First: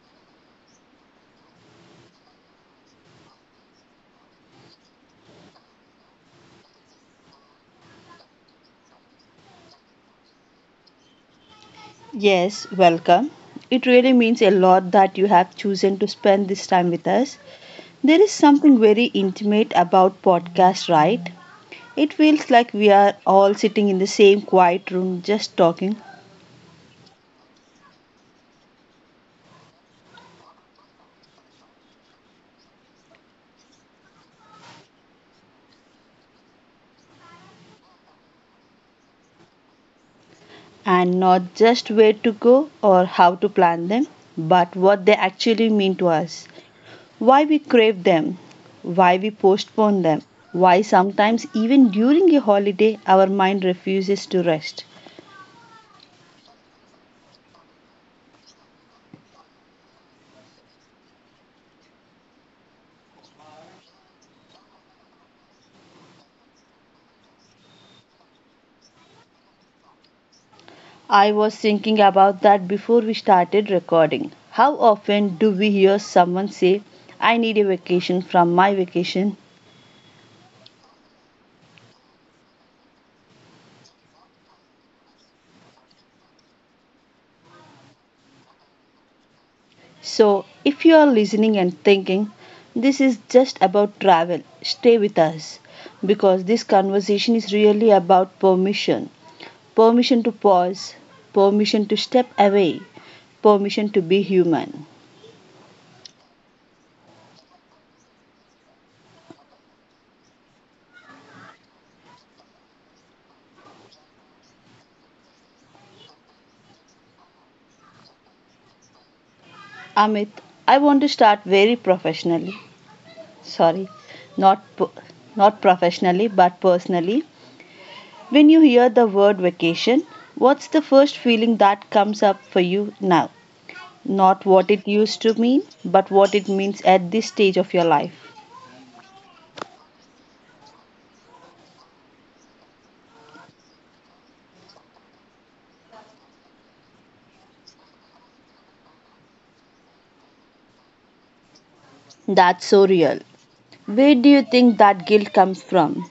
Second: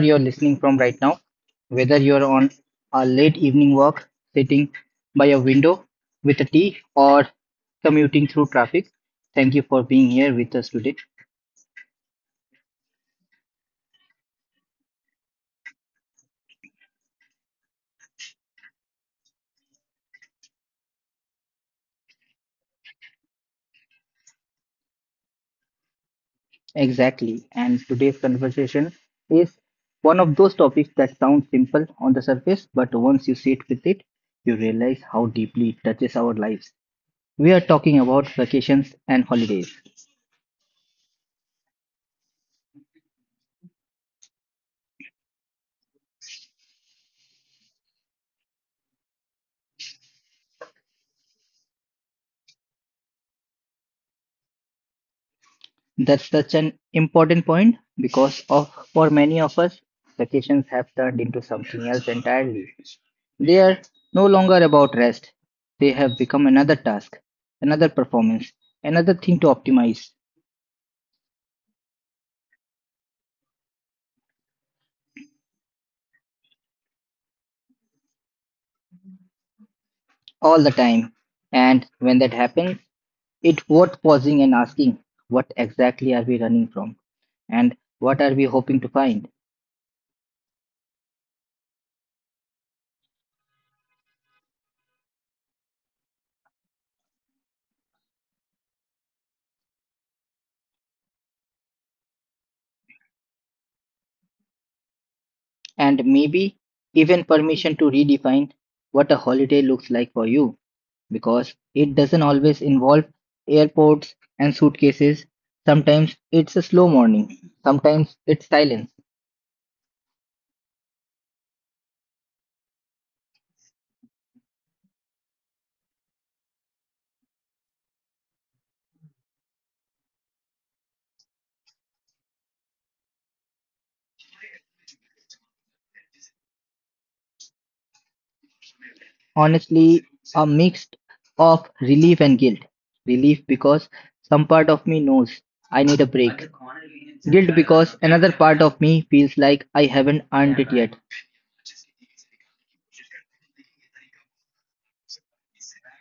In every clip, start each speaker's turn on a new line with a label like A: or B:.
A: you're listening from right now. Whether you're on a late evening walk, sitting by a window with a tea, or commuting through traffic, thank you for being here with us today.
B: Yes, welcome. It really means a lot that you have chosen to spend this time with us. There is something very intimate about podcast, right? It feels like we are all sitting in the same quiet room just talking
A: Exactly, and today's conversation is one of those topics that sounds simple on the surface, but once you sit with it, you realize how deeply it touches our lives. We are talking about vacations and holidays.
B: and not just where to go or how to plan them, but what they actually mean to us. Why we crave them, why we postpone them, why sometimes even during a holiday our mind refuses to rest.
A: That's such an important point because of for many of us, vacations have turned into something else entirely. They are no longer about rest. They have become another task, another performance, another thing to optimize
B: I was thinking about that before we started recording. How often do we hear someone say, I need a vacation from my vacation?
A: all the time. And when that happens, it's worth pausing and asking, what exactly are we running from? And what are we hoping to find?
B: So, if you are listening and thinking, this is just about travel, stay with us because this conversation is really about permission permission to pause, permission to step away, permission to be human.
A: And maybe even permission to redefine what a holiday looks like for you. Because it doesn't always involve airports and suitcases. Sometimes it's a slow morning, sometimes it's silence.
B: Amit, I want to start very professionally. Sorry, not not professionally but personally. When you hear the word vacation, what's the first feeling that comes up for you now? Not what it used to mean, but what it means at this stage of your life.
A: Honestly, a mix of relief and guilt. Relief because some part of me knows I need a break. Guilt because another part of me feels like I haven't earned it yet.
B: That's so real. Where do you think that guilt comes from?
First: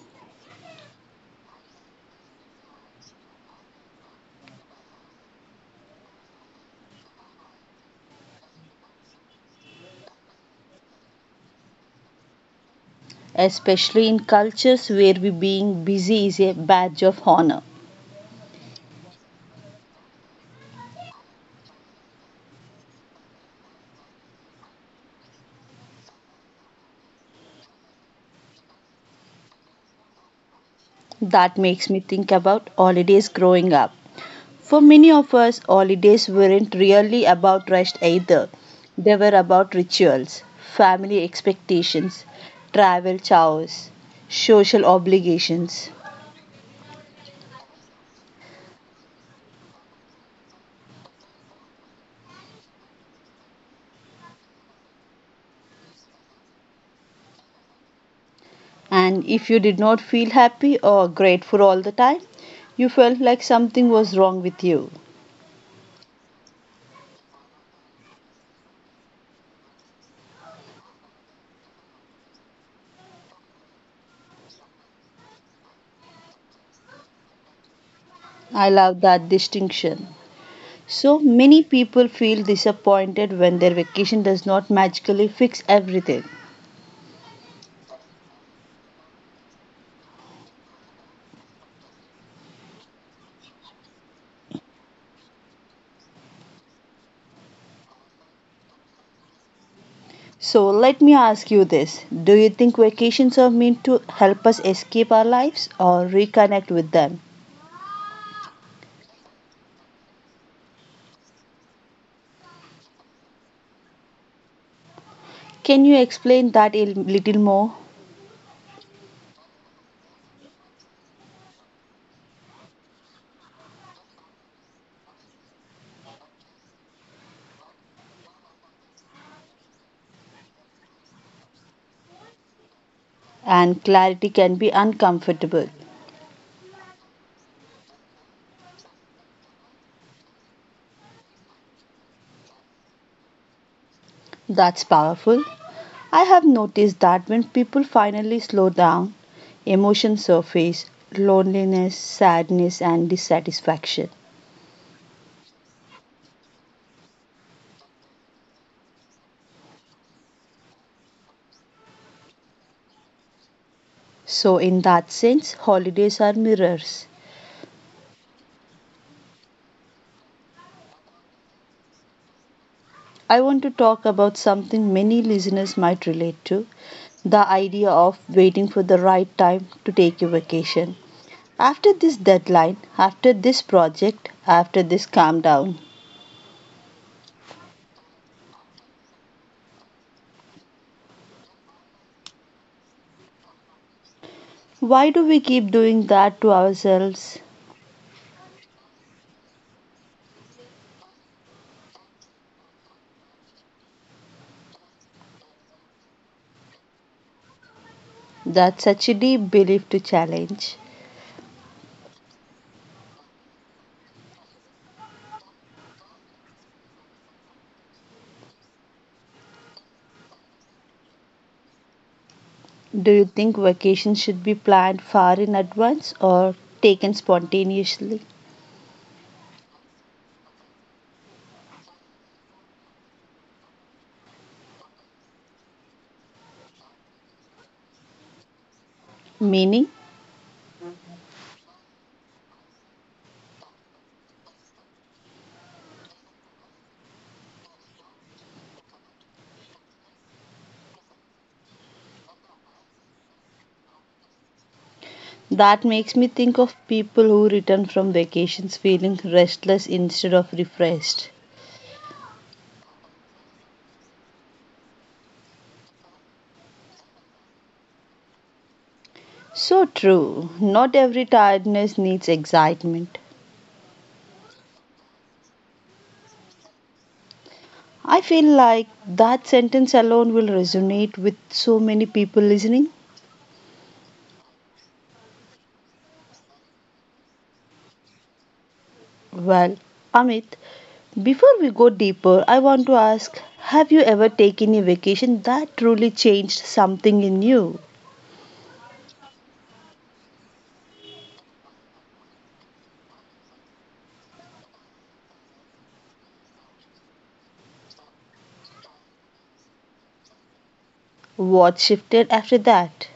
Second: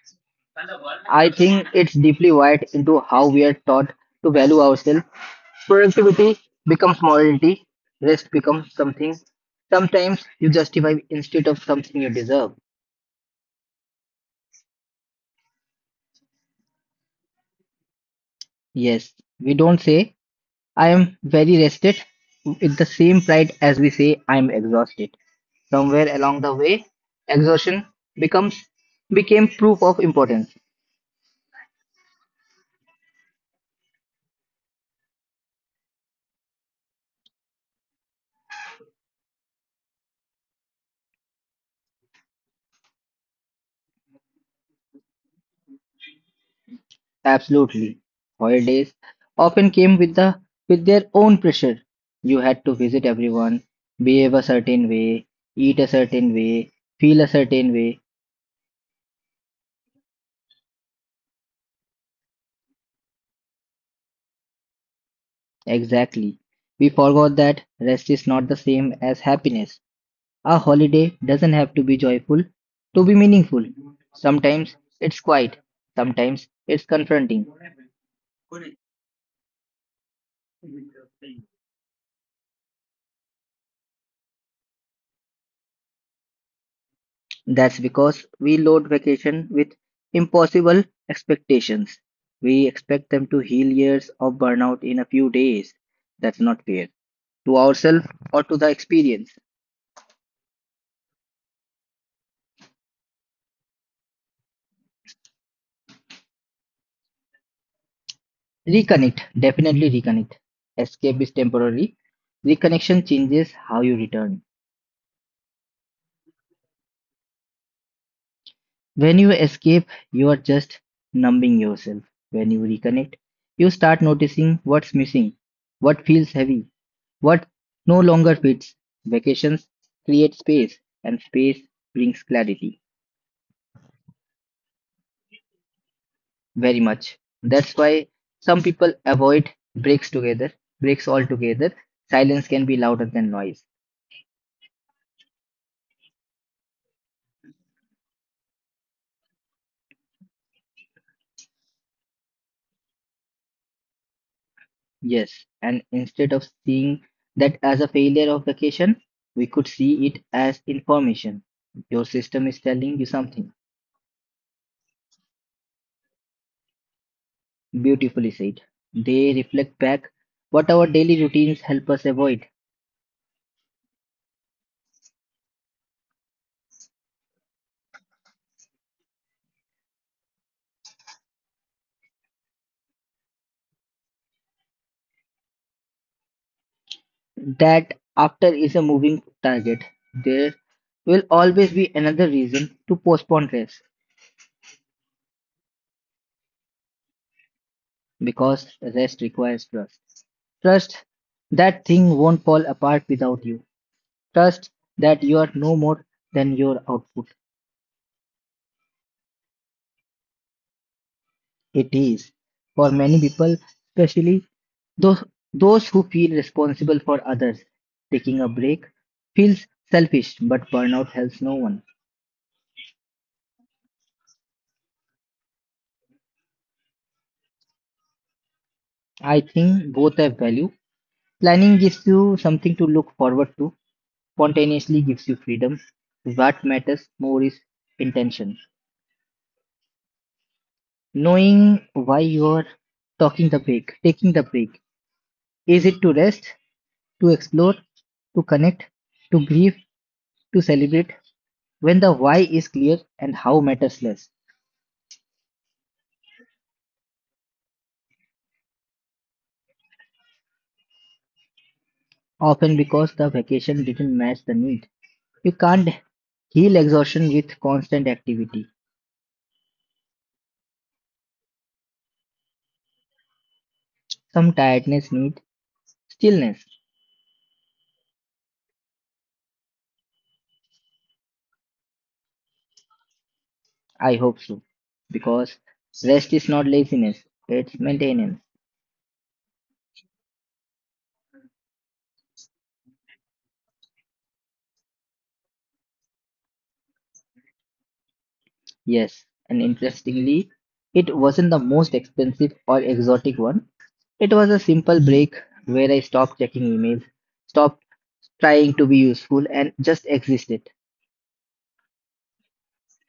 A: I think it's deeply wired into how we are taught to value ourselves. Productivity becomes morality, rest becomes something sometimes you justify instead of something you deserve.
B: Especially in cultures where we being busy is a badge of honor.
A: Yes, we don't say, I am very rested with the same pride as we say, I am exhausted. Somewhere along the way, exhaustion becomes became proof of importance.
B: That makes me think about holidays growing up. For many of us, holidays weren't really about rest either. They were about rituals, family expectations, travel chores, social obligations.
A: Absolutely. Holidays often came with their own pressure. You had to visit everyone, behave a certain way, eat a certain way, feel a certain way.
B: And if you did not feel happy or grateful all the time, you felt like something was wrong with you.
A: Exactly. We forgot that rest is not the same as happiness. A holiday doesn't have to be joyful to be meaningful. Sometimes it's quiet, sometimes it's confronting.
B: I love that distinction. So many people feel disappointed when their vacation does not magically fix everything.
A: That's because we load vacation with impossible expectations. We expect them to heal years of burnout in a few days. That's not fair to ourselves or to the experience.
B: So let me ask you this: do you think vacations are meant to help us escape our lives or reconnect with them?
A: Reconnect, definitely reconnect. Escape is temporary. Reconnection changes how you return.
B: Can you explain that a little more?
A: When you escape, you are just numbing yourself. When you reconnect, you start noticing what's missing, what feels heavy, what no longer fits. Vacations create space, and space brings clarity.
B: And clarity can be uncomfortable.
A: Very much. That's why some people avoid breaks together, breaks altogether. Silence can be louder than noise.
B: That's powerful. I have noticed that when people finally slow down, emotions surface loneliness, sadness, and dissatisfaction.
A: Yes, and instead of seeing that as a failure of vacation, we could see it as information. Your system is telling you something.
B: So, in that sense, holidays are mirrors.
A: Beautifully said. They reflect back what our daily routines help us avoid.
B: I want to talk about something many listeners might relate to the idea of waiting for the right time to take a vacation. After this deadline, after this project, after this calm down.
A: That after is a moving target. There will always be another reason to postpone rest,
B: Why do we keep doing that to ourselves?
A: because rest requires trust. Trust that thing won't fall apart without you. Trust that you are no more than your output.
B: That's such a deep belief to challenge.
A: It is for many people, especially those those who feel responsible for others. Taking a break feels selfish, but burnout helps no one.
B: Do you think vacations should be planned far in advance or taken spontaneously?
A: I think both have value. Planning gives you something to look forward to. Spontaneously gives you freedom. What matters more is intention.
B: Meaning,
A: Knowing why you are taking the break. Is it to rest, to explore, to connect, to grieve, to celebrate? When the why is clear and how matters less,
B: that makes me think of people who return from vacations feeling restless instead of refreshed.
A: often because the vacation didn't match the need. You can't heal exhaustion with constant activity.
B: So true. Not every tiredness needs excitement.
A: Some tiredness needs stillness.
B: I feel like that sentence alone will resonate with so many people listening.
A: I hope so. Because rest is not laziness, it's maintenance.
B: Well, Amit, before we go deeper, I want to ask: have you ever taken a vacation that truly changed something in you?
A: Yes, and interestingly, it wasn't the most expensive or exotic one. It was a simple break where I stopped checking emails, stopped trying to be useful, and just existed.
B: What shifted after that?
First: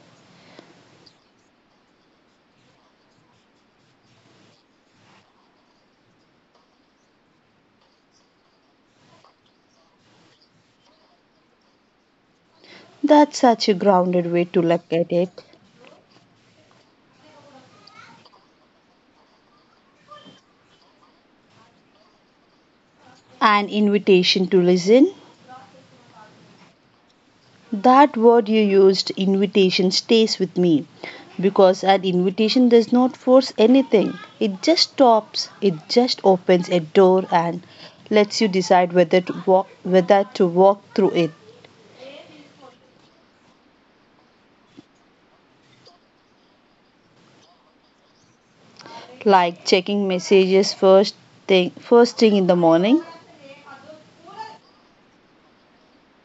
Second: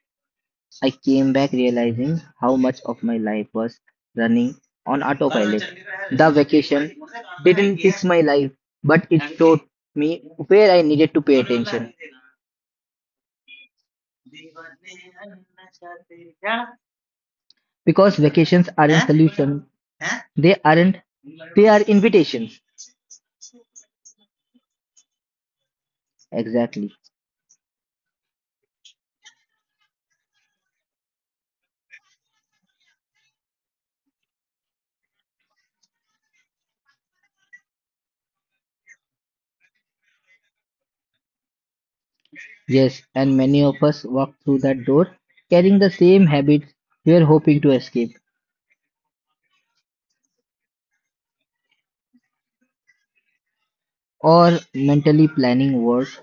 A: I came back realizing how much of my life was running on autopilot. The vacation didn't fix my life, but it showed me where I needed to pay attention.
B: That's such a grounded way to look at it.
A: Because vacations aren't solution, they aren't they are invitations.
B: An invitation to listen.
A: Exactly.
B: That word you used, invitation, stays with me because an invitation does not force anything. It just stops, it just opens a door and lets you decide whether to walk through it.
A: Yes, and many of us walk through that door carrying the same habits we are hoping to escape.
B: Like checking messages first thing in the morning.
A: Or mentally planning words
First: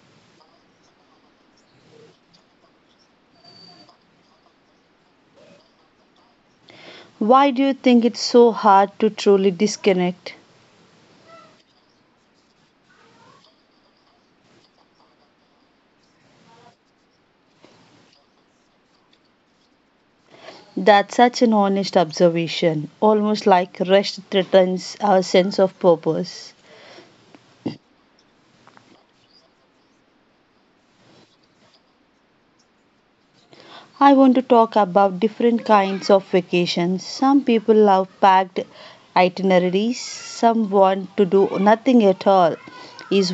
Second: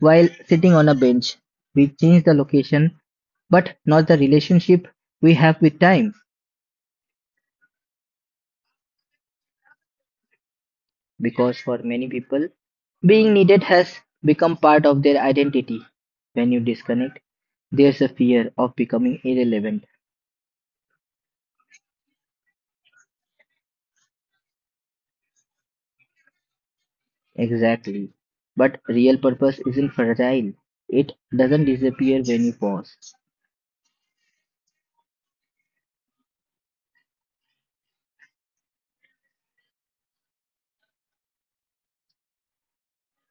A: while sitting on a bench. We change the location, but not the relationship we have with time,
B: Why do you think it's so hard to truly disconnect?
A: because for many people, being needed has become part of their identity. When you disconnect, there's a fear of becoming irrelevant.
B: That's such an honest observation, almost like rest threatens our sense of purpose.
A: Exactly. But real purpose isn't fragile, it doesn't disappear when you pause.
B: I want to talk about different kinds of vacations. Some people love packed itineraries, some want to do nothing at all. Is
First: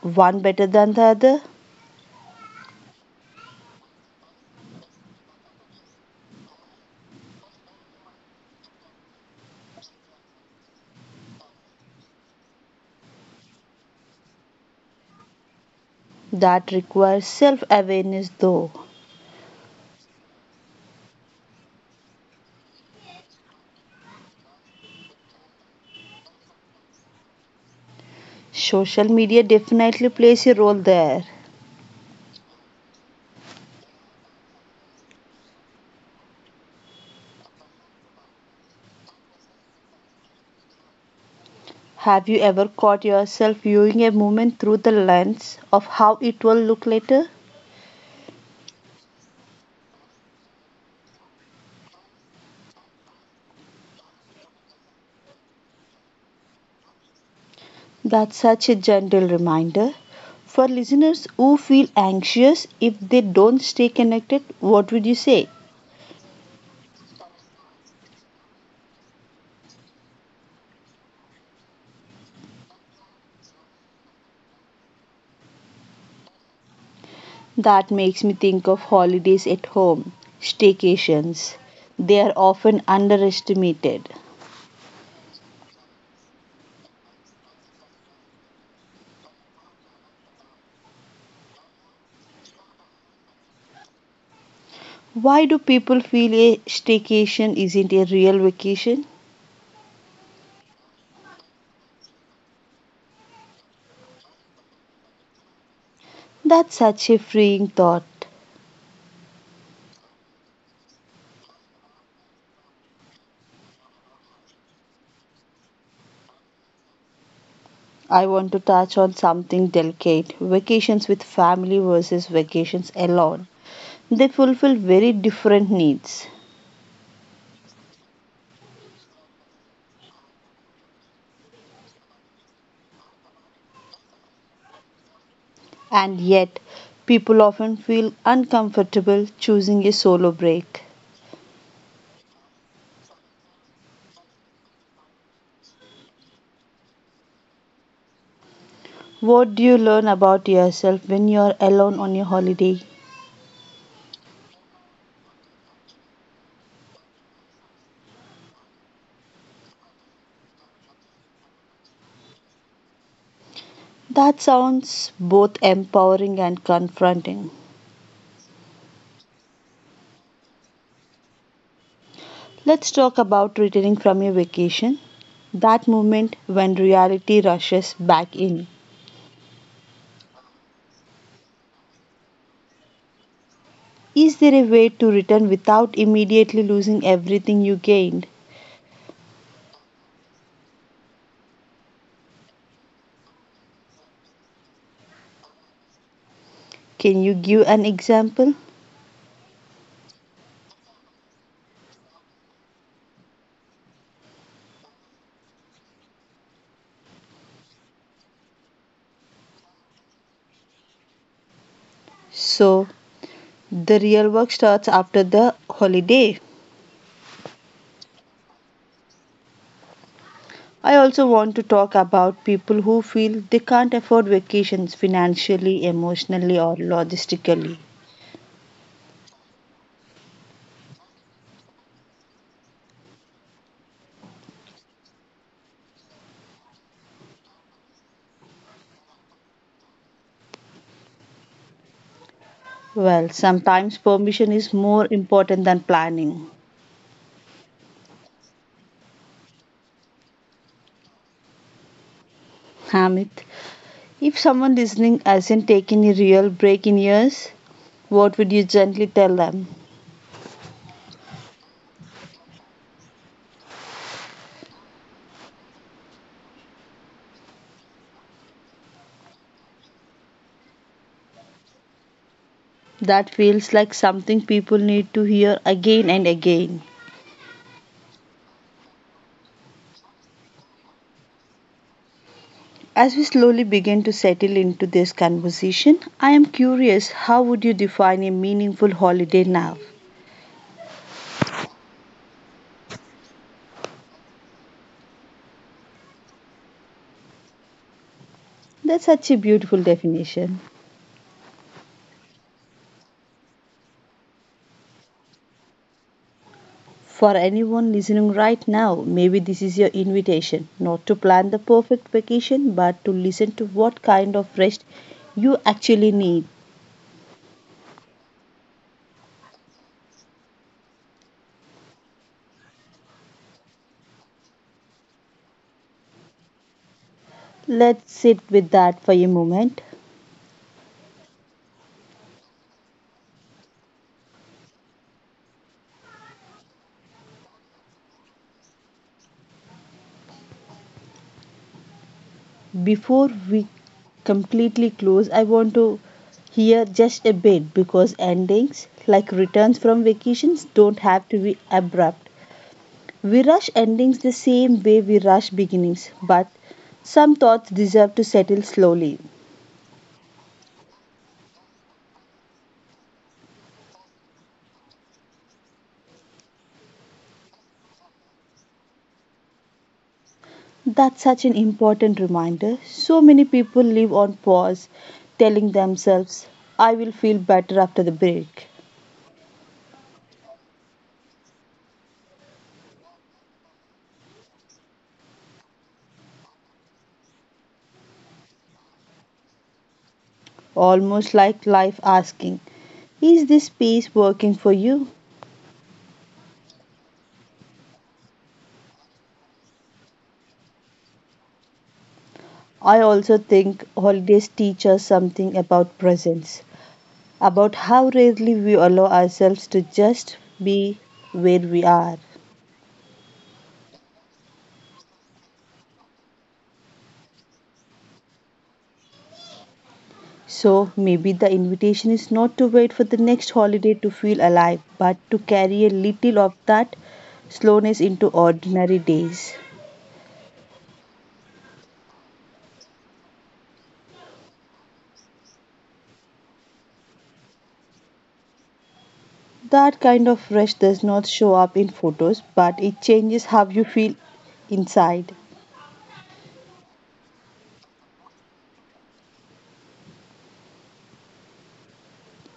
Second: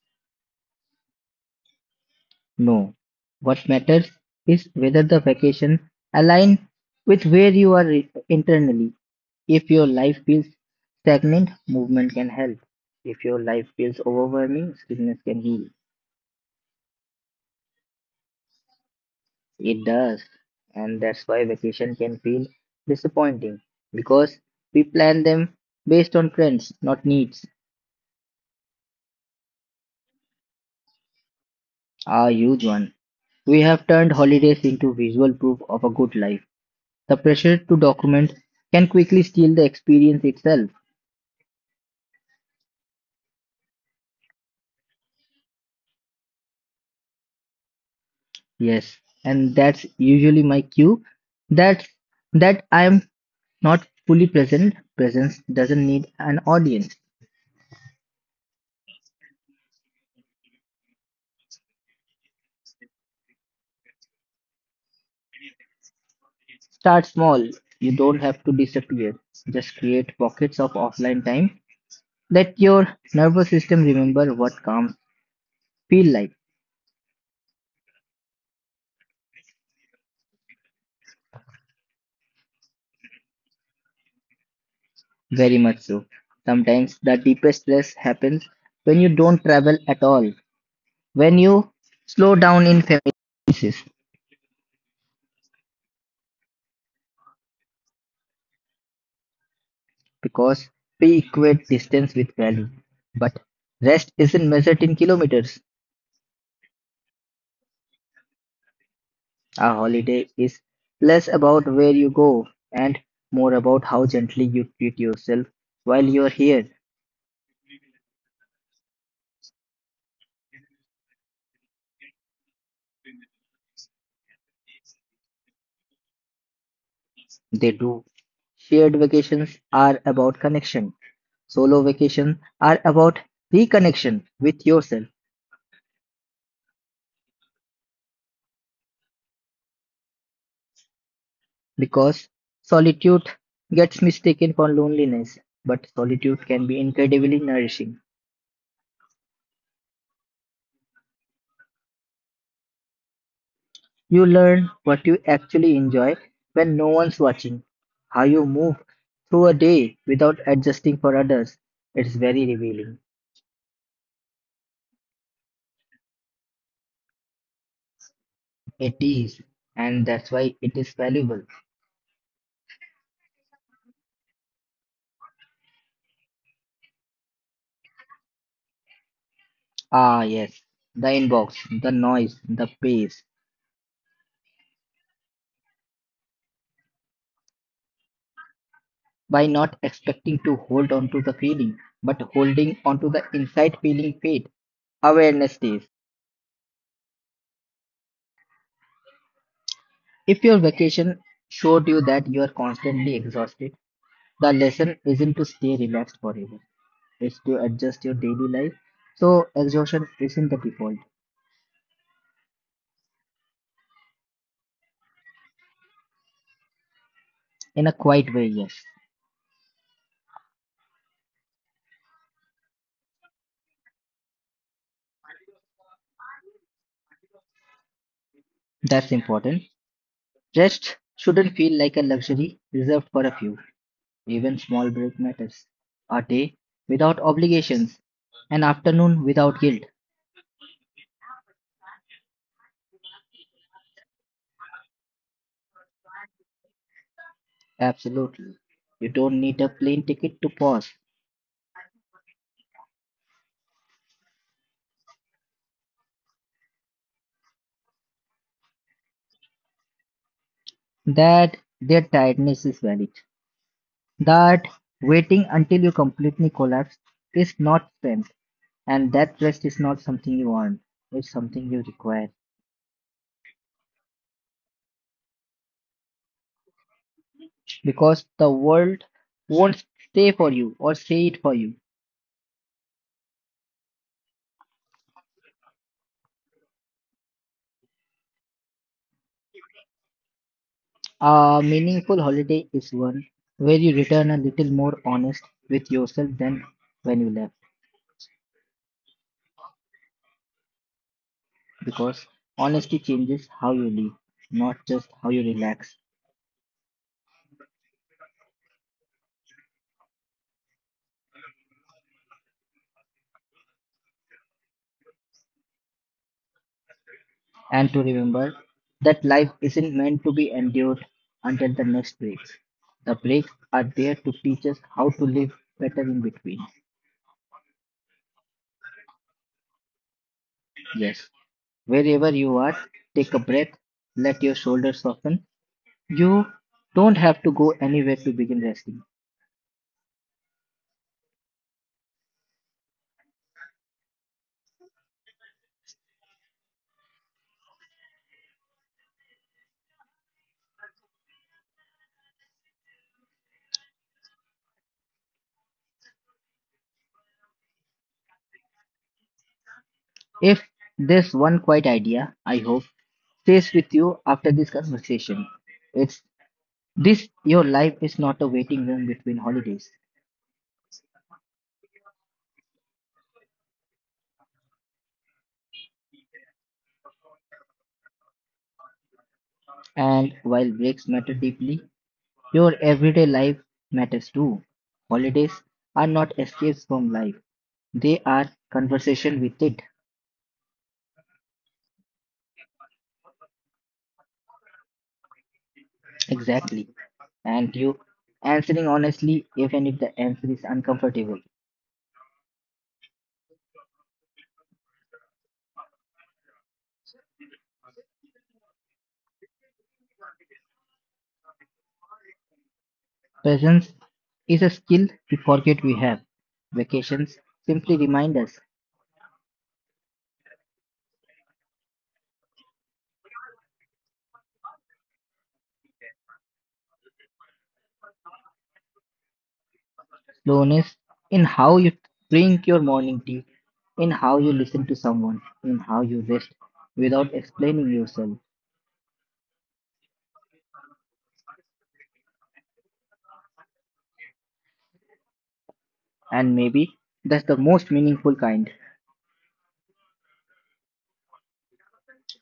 B: one better than the other?
A: No. What matters is whether the vacation aligns with where you are re- internally. If your life feels stagnant, movement can help. If your life feels overwhelming, stillness can heal.
B: That requires self awareness, though.
A: It does. And that's why vacation can feel disappointing because we plan them based on trends, not needs.
B: Social media definitely plays a role there.
A: A huge one. We have turned holidays into visual proof of a good life. The pressure to document can quickly steal the experience itself.
B: Have you ever caught yourself viewing a moment through the lens of how it will look later?
A: Yes, and that's usually my cue. That's that I am not fully present. Presence doesn't need an audience.
B: That's such a gentle reminder. For listeners who feel anxious if they don't stay connected, what would you say?
A: Start small. You don't have to disappear. Just create pockets of offline time. Let your nervous system remember what calm feel like.
B: That makes me think of holidays at home, staycations. They are often underestimated.
A: Very much so. Sometimes the deepest stress happens when you don't travel at all. When you slow down in familiar places.
B: Why do people feel a staycation isn't a real vacation?
A: Because we equate distance with value. But rest isn't measured in kilometers.
B: That's such a freeing thought.
A: A holiday is less about where you go and more about how gently you treat yourself while you're here.
B: I want to touch on something delicate: vacations with family versus vacations alone. They fulfill very different needs.
A: They do. Shared vacations are about connection. Solo vacations are about reconnection with yourself
B: And yet, people often feel uncomfortable choosing a solo break.
A: because solitude gets mistaken for loneliness, but solitude can be incredibly nourishing.
B: What do you learn about yourself when you're alone on your holiday?
A: You learn what you actually enjoy when no one's watching, how you move through a day without adjusting for others. It's very revealing.
B: That sounds both empowering and confronting.
A: It is, and that's why it is valuable.
B: Let's talk about returning from your vacation. That moment when reality rushes back in.
A: Ah, yes, the inbox, the noise, the pace.
B: Is there a way to return without immediately losing everything you gained?
A: By not expecting to hold on to the feeling, but holding on to the inside feeling fade. Awareness days.
B: Can you give an example?
A: If your vacation showed you that you are constantly exhausted, the lesson isn't to stay relaxed forever. Is to adjust your daily life. So exhaustion isn't the default.
B: So, the real work starts after the holiday.
A: In a quiet way, yes.
B: I also want to talk about people who feel they can't afford vacations financially, emotionally, or logistically.
A: That's important. Rest shouldn't feel like a luxury reserved for a few. Even small break matters. A day without obligations. An afternoon without guilt.
B: Well, sometimes permission is more important than planning.
A: Absolutely. You don't need a plane ticket to pause.
B: Hamid, if someone listening hasn't taken a real break in years, what would you gently tell them?
A: That their tiredness is valid. That waiting until you completely collapse is not strength. And that rest is not something you want. It's something you require.
B: That feels like something people need to hear again and again.
A: Because the world won't stay for you or say it for you.
B: As we slowly begin to settle into this conversation, I am curious: how would you define a meaningful holiday now?
A: A meaningful holiday is one where you return a little more honest with yourself than when you left,
B: That's such a beautiful definition.
A: because honesty changes how you live, not just how you relax.
B: For anyone listening right now, maybe this is your invitation not to plan the perfect vacation, but to listen to what kind of rest you actually need.
A: And to remember that life isn't meant to be endured until the next breaks. The breaks are there to teach us how to live better in between.
B: Let's sit with that for a moment.
A: Yes. Wherever you are, take a breath, let your shoulders soften. You don't have to go anywhere to begin wrestling.
B: Before we completely close, I want to hear just a bit, because endings, like returns from vacations, don't have to be abrupt. We rush endings the same way we rush beginnings, but some thoughts deserve to settle slowly.
A: If there's one quiet idea, I hope, stays with you after this conversation, it's this: your life is not a waiting room between holidays.
B: That's such an important reminder. So many people live on pause, telling themselves, I will feel better after the break.
A: And while breaks matter deeply, your everyday life matters too. Holidays are not escapes from life, they are conversation with it.
B: Almost like life asking, is this space working for you?
A: Exactly. And you answering honestly, even if the answer is uncomfortable.
B: I also think holidays teach us something about presence, about how rarely we allow ourselves to just be where we are.
A: Presence is a skill we forget we have. Vacations simply remind us
B: So maybe the invitation is not to wait for the next holiday to feel alive, but to carry a little of that slowness into ordinary days.
A: slowness in how you drink your morning tea, in how you listen to someone, in how you rest without explaining yourself.
B: That kind of rush does not show up in photos, but it changes how you feel inside.
A: And maybe that's the most meaningful kind.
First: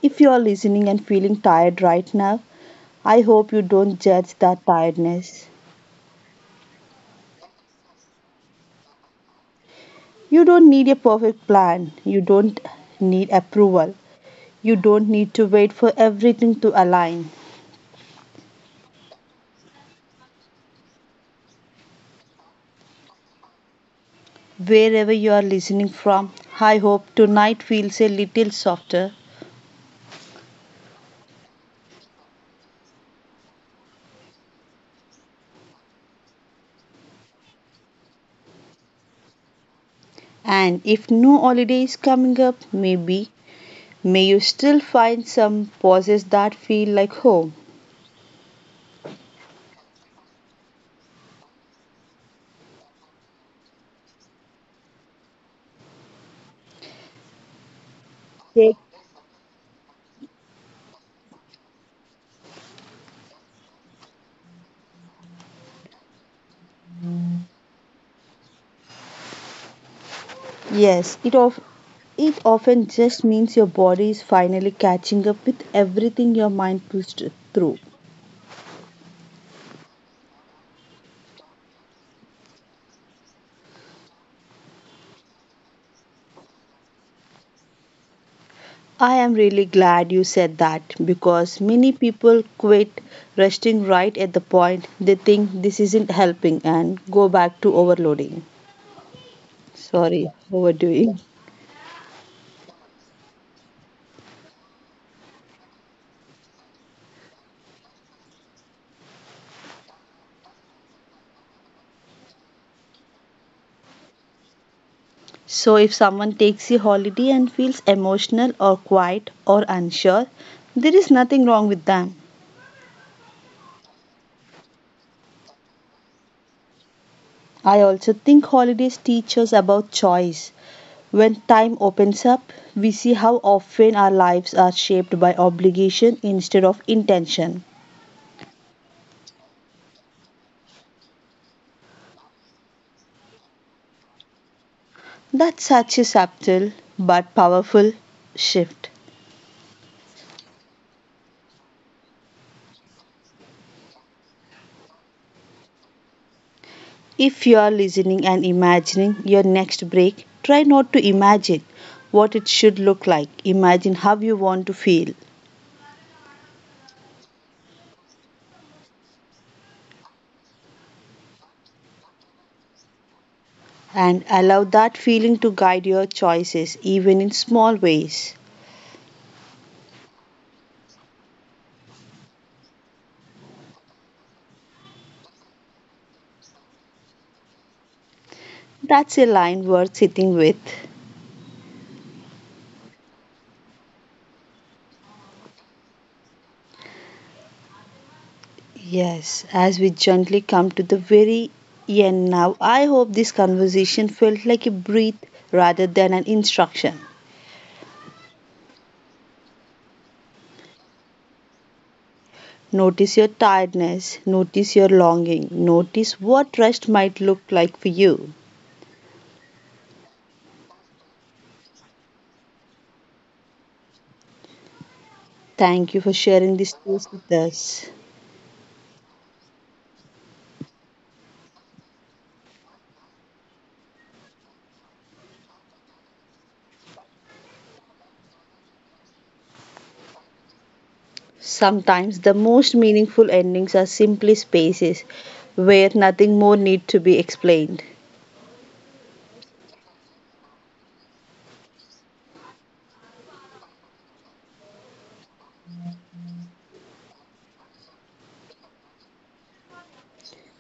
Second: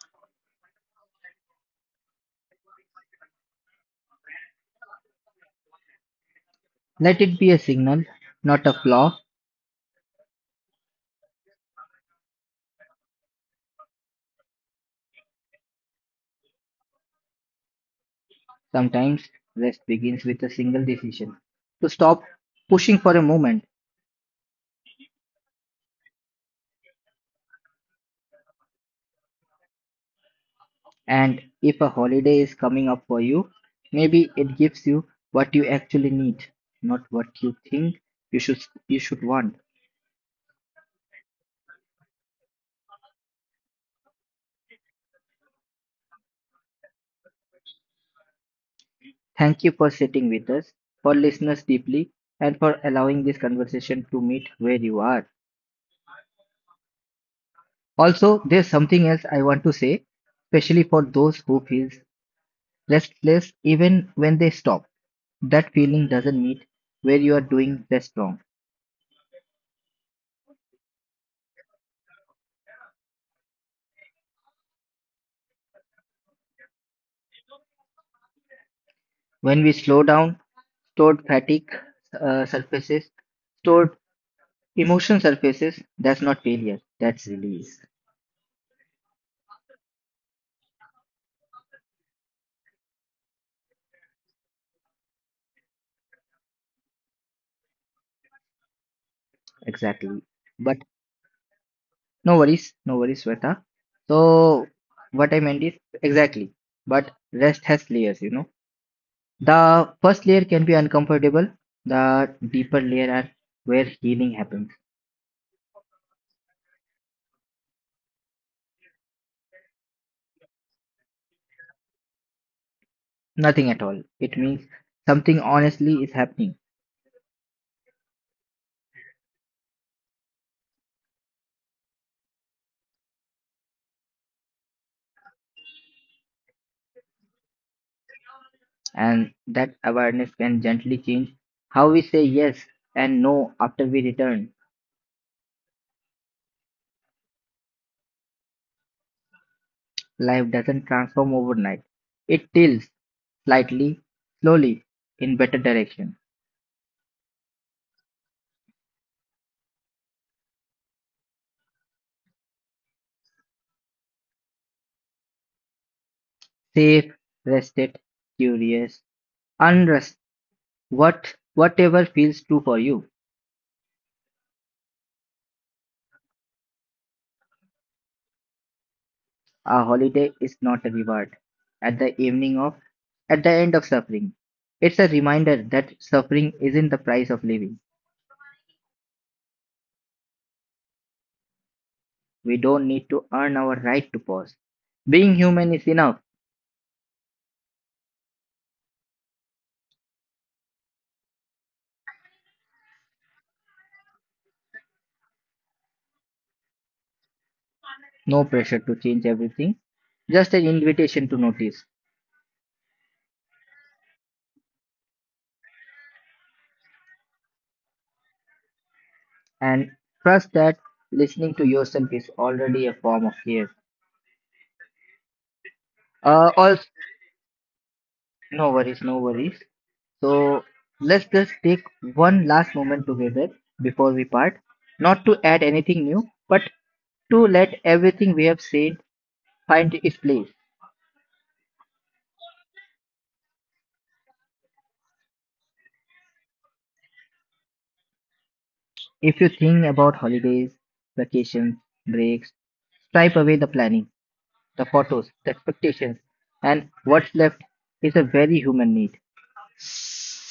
B: If you are listening and feeling tired right now, I hope you don't judge that tiredness.
A: Let it be a signal, not a flaw.
B: You don't need a perfect plan, you don't need approval, you don't need to wait for everything to align.
A: Sometimes rest begins with a single decision to stop pushing for a moment.
B: Wherever you are listening from, I hope tonight feels a little softer.
A: And if a holiday is coming up for you, maybe it gives you what you actually need, not what you think you should you should want.
B: And if no holiday is coming up, maybe, may you still find some pauses that feel like home.
A: Thank you for sitting with us, for listeners deeply, and for allowing this conversation to meet where you are. Also, there's
B: Take-
A: something else I want to say, especially for those who feel restless even when they stop, that feeling doesn't meet where you are doing less wrong.
B: Yes, it often just means your body is finally catching up with everything your mind pushed through.
A: When we slow down, stored fatigue surfaces, stored emotion surfaces. That's not failure. That's release.
B: I am really glad you said that because many people quit resting right at the point they think this isn't helping and go back to overloading.
A: Exactly.
B: Sorry,
A: But
B: overdoing.
A: no worries. No worries, Sweta. So what I meant is exactly. But rest has layers, you know. The first layer can be uncomfortable. The deeper layer are where healing happens.
B: So, if someone takes a holiday and feels emotional or quiet or unsure, there is nothing wrong with them.
A: Nothing at all. It means something honestly is happening.
B: I also think holidays teach us about choice. When time opens up, we see how often our lives are shaped by obligation instead of intention.
A: And that awareness can gently change how we say yes and no after we return.
B: That's such a subtle but powerful shift.
A: Life doesn't transform overnight. It tilts slightly, slowly, in better direction.
B: If you are listening and imagining your next break, try not to imagine what it should look like. Imagine how you want to feel
A: Safe, rested, curious, unrest, whatever feels true for you.
B: and allow that feeling to guide your choices, even in small ways.
A: A holiday is not a reward. At the evening of at the end of suffering. It's a reminder that suffering isn't the price of living.
B: That's a line worth sitting with.
A: We don't need to earn our right to pause. Being human is enough.
B: Yes, as we gently come to the very end now, I hope this conversation felt like a breath rather than an instruction.
A: No pressure to change everything. Just an invitation to notice.
B: Notice your tiredness, notice your longing, notice what rest might look like for you.
A: And trust that listening to yourself is already a form of care.
B: Thank you for sharing
A: Uh,
B: this
A: also,
B: space with us.
A: no worries, no worries. So let's just take one last moment together before we part, not to add anything new, but to let everything we have said find its place.
B: Sometimes the most meaningful endings are simply spaces where nothing more need to be explained.
A: If you think about holidays, vacations, breaks, stripe away the planning, the photos, the expectations, and what's left is a very human need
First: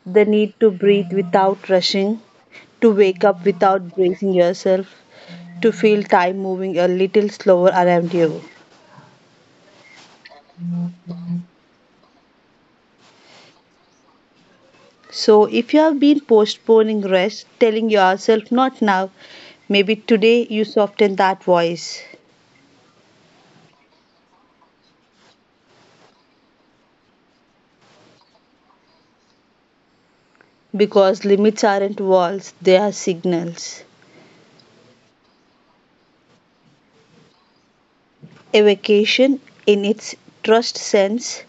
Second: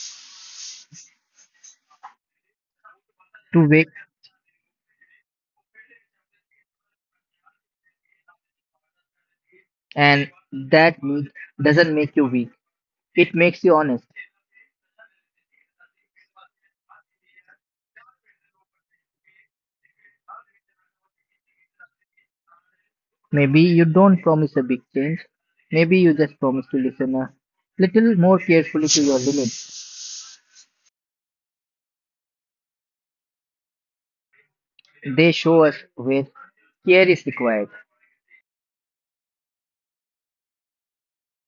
B: The need to breathe without rushing, to wake up
A: to wake.
B: without bracing yourself, to feel time moving a little slower around you.
A: And that myth doesn't make you weak, it makes you honest.
B: So, if you have been postponing rest, telling yourself not now, maybe today you soften that voice,
A: Maybe you don't promise a big change, maybe you just promise to listen a little more carefully to your limits.
B: because limits aren't walls, they are signals.
A: They show us where care is required
B: A vacation, in its trust sense,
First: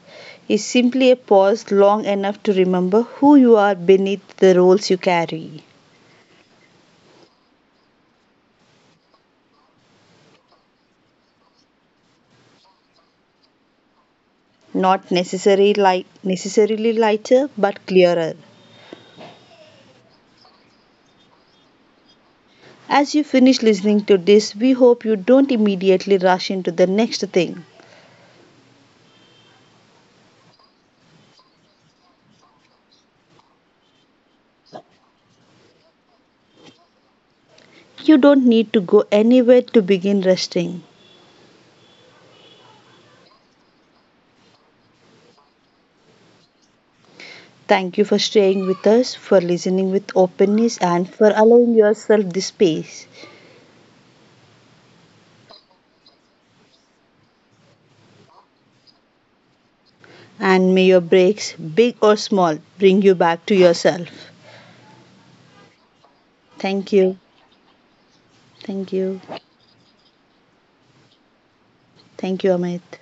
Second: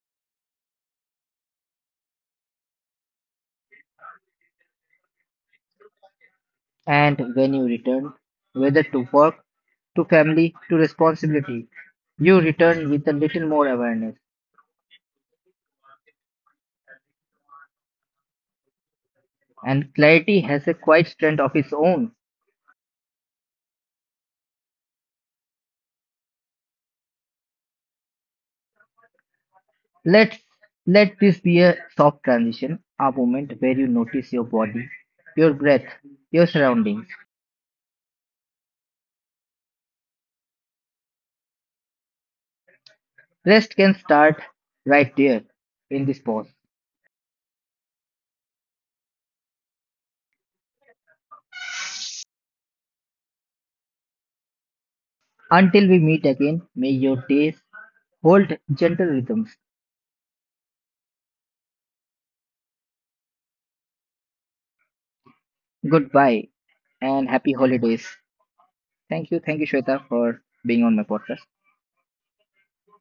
B: is simply a pause long enough to remember who you are beneath the roles you carry.
A: and when you return, whether to work, to family, to responsibility. You return with a little more awareness,
B: Not necessarily, light, Necessarily lighter, but clearer.
A: and clarity has a quiet strength of its own.
B: As you finish listening to this, we hope you don't immediately rush into the next thing.
A: Let's let this be a soft transition, a moment where you notice your body, your breath, your surroundings.
B: You don't need to go anywhere to begin resting.
A: Rest can start right there in this pause.
B: Thank you for staying with us, for listening with openness, and for allowing yourself this space.
A: Until we meet again, may your days hold gentle rhythms.
B: And may your breaks, big or small, bring you back to yourself.
A: Goodbye
B: Thank you.
A: and happy holidays.
B: Thank you.
A: Thank you, Shweta, for being on my podcast.
B: Thank you, Amit.